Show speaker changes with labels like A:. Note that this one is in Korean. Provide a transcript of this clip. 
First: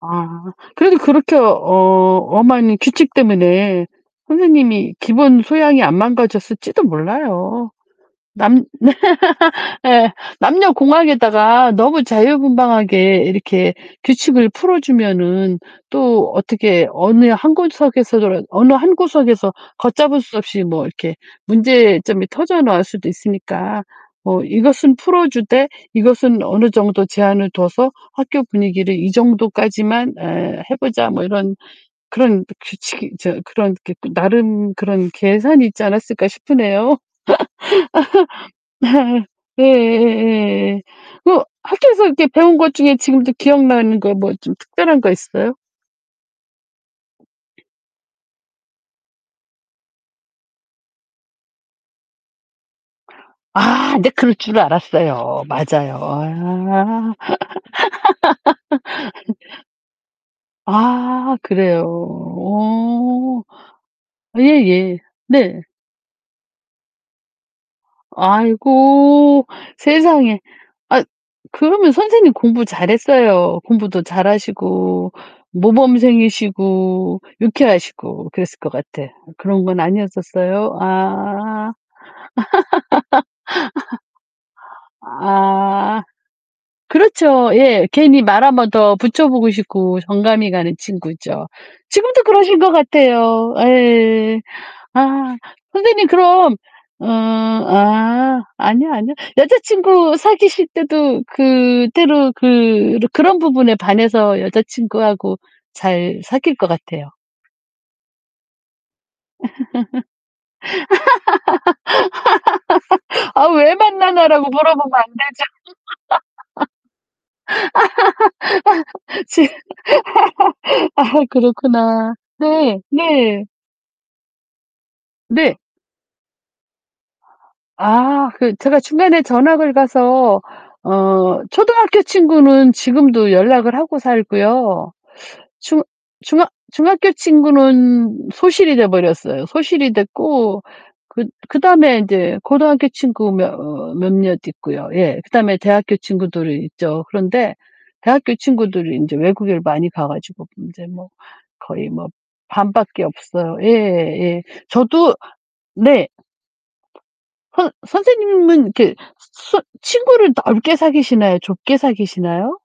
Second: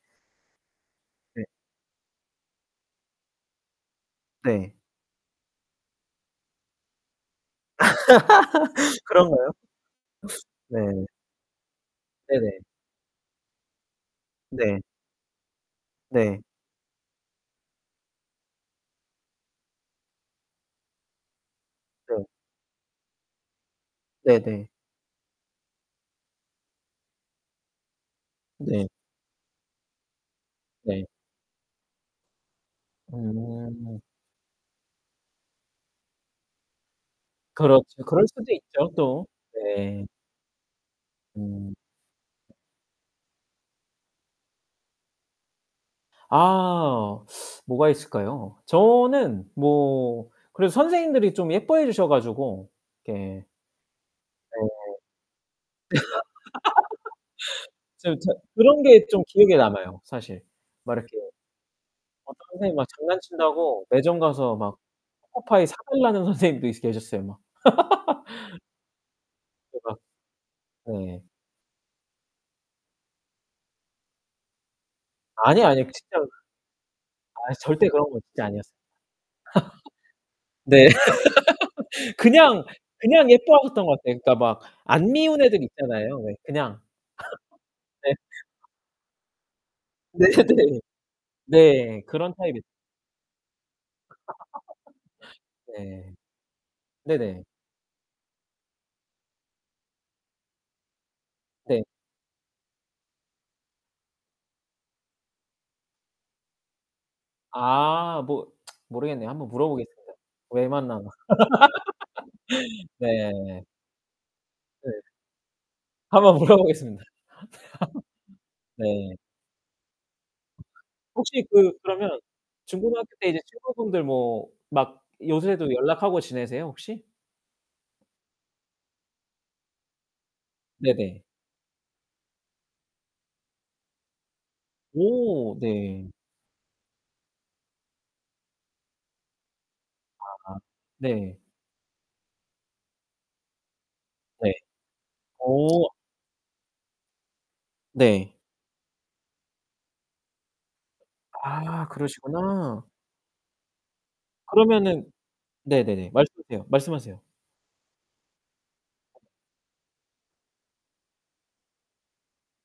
A: 아 그래도 그렇게 어
B: 네.
A: 엄한 규칙 때문에
B: 네.
A: 선생님이 기본 소양이 안 망가졌을지도 몰라요. 남
B: 그런가요?
A: 예
B: 네.
A: 남녀공학에다가 너무
B: 네네.
A: 자유분방하게 이렇게 규칙을 풀어
B: 네.
A: 주면은 또
B: 네.
A: 어떻게 어느 한 구석에서라 어느 한 구석에서 걷잡을 수 없이 뭐 이렇게
B: 네.
A: 문제점이 터져 나올 수도 있으니까 '뭐
B: 네네.
A: 이것은 풀어 주되 이것은 어느 정도 제한을 둬서 학교
B: 네.
A: 분위기를 이 정도까지만 에 해
B: 네.
A: 보자.' 뭐 이런 그런 또 규칙이 저 그런 이렇게
B: 음.
A: 나름 그런 계산이 있지 않았을까 싶으네요.
B: 그렇죠. 그럴 수도 있죠 또. 네.
A: 예예예. 그
B: 음.
A: 학교에서 배운 것 중에 지금도 기억나는 거 뭐 좀 특별한 거 있어요?
B: 아 뭐가 있을까요? 저는 뭐 그래도 선생님들이 좀 예뻐해 주셔 가지고 이렇게
A: 아 근데 그럴
B: 네.
A: 줄 알았어요. 맞아요. 아.
B: 좀 저 그런 게 좀 기억에 남아요 사실. 막 이렇게
A: 아 그래요.
B: 어떤 선생님이 막
A: 어
B: 장난친다고 매점 가서 막
A: 예예. 네.
B: 초코파이 사달라는 선생님도 계셨어요 막.
A: 아이고
B: [unintelligible]
A: 세상에. 아
B: 네.
A: 그러면 선생님 공부 잘했어요. 공부도 잘하시고
B: 아니, 아니. 진짜
A: 모범생이시고
B: 아 절대 그런 거
A: 유쾌하시고
B: 진짜
A: 그랬을 것
B: 아니었어요.
A: 같아. 그런 건 아니었었어요?
B: 네.
A: 아.
B: 그냥, 그냥 예뻐하셨던 것 같아요. 그러니까 막 안 미운 애들
A: 아
B: 있잖아요 왜 그냥.
A: 그렇죠. 예.
B: 네.
A: 괜히 말 한번 더 붙여보고 싶고
B: 네
A: 정감이 가는
B: 네.
A: 친구죠.
B: 네.
A: 지금도
B: 그런
A: 그러신
B: 타입이
A: 것 같아요. 예. 아. 선생님
B: 네.
A: 그럼 음
B: 네네.
A: 아 아니요, 아니요. 여자친구 사귀실 때도
B: 네.
A: 그때도 그렇 그런 부분에 반해서 여자친구하고 잘 사귈 것 같아요.
B: 아 뭐 모르겠네요. 한번 물어보겠습니다 왜 만나나.
A: "아
B: 네.
A: 왜 만나냐."라고
B: 네.
A: 물어보면
B: 한번 물어보겠습니다. 네.
A: 안되죠. 지금 아
B: 혹시 그
A: 그렇구나.
B: 그러면
A: 네.
B: 중고등학교 때 이제
A: 네.
B: 친구분들 뭐 막
A: 네.
B: 요새도 연락하고 지내세요, 혹시?
A: 아 그 제가 중간에 전학을 가서
B: 네네.
A: 어 초등학교 친구는 지금도 연락을 하고 살고요.
B: 오
A: 중
B: 네.
A: 중학 중학교 친구는 소실이 돼 버렸어요. 소실이
B: 아
A: 됐고 그
B: 네.
A: 그다음에 인제 고등학교 친구 며 어 몇몇
B: 네.
A: 있고요. 예. 그다음에
B: 어.
A: 대학교 친구들이 있죠. 그런데 대학교
B: 네.
A: 친구들이 이제 외국에 많이 가 가지고 이제 뭐
B: 아
A: 거의 뭐
B: 그러시구나.
A: 반밖에 없어요. 예 예.
B: 그러면은
A: 저도 네.
B: 네네네. 말씀하세요, 말씀하세요.
A: 선 선생님은 이렇게 그 친 친구를 넓게 사귀시나요? 좁게 사귀시나요?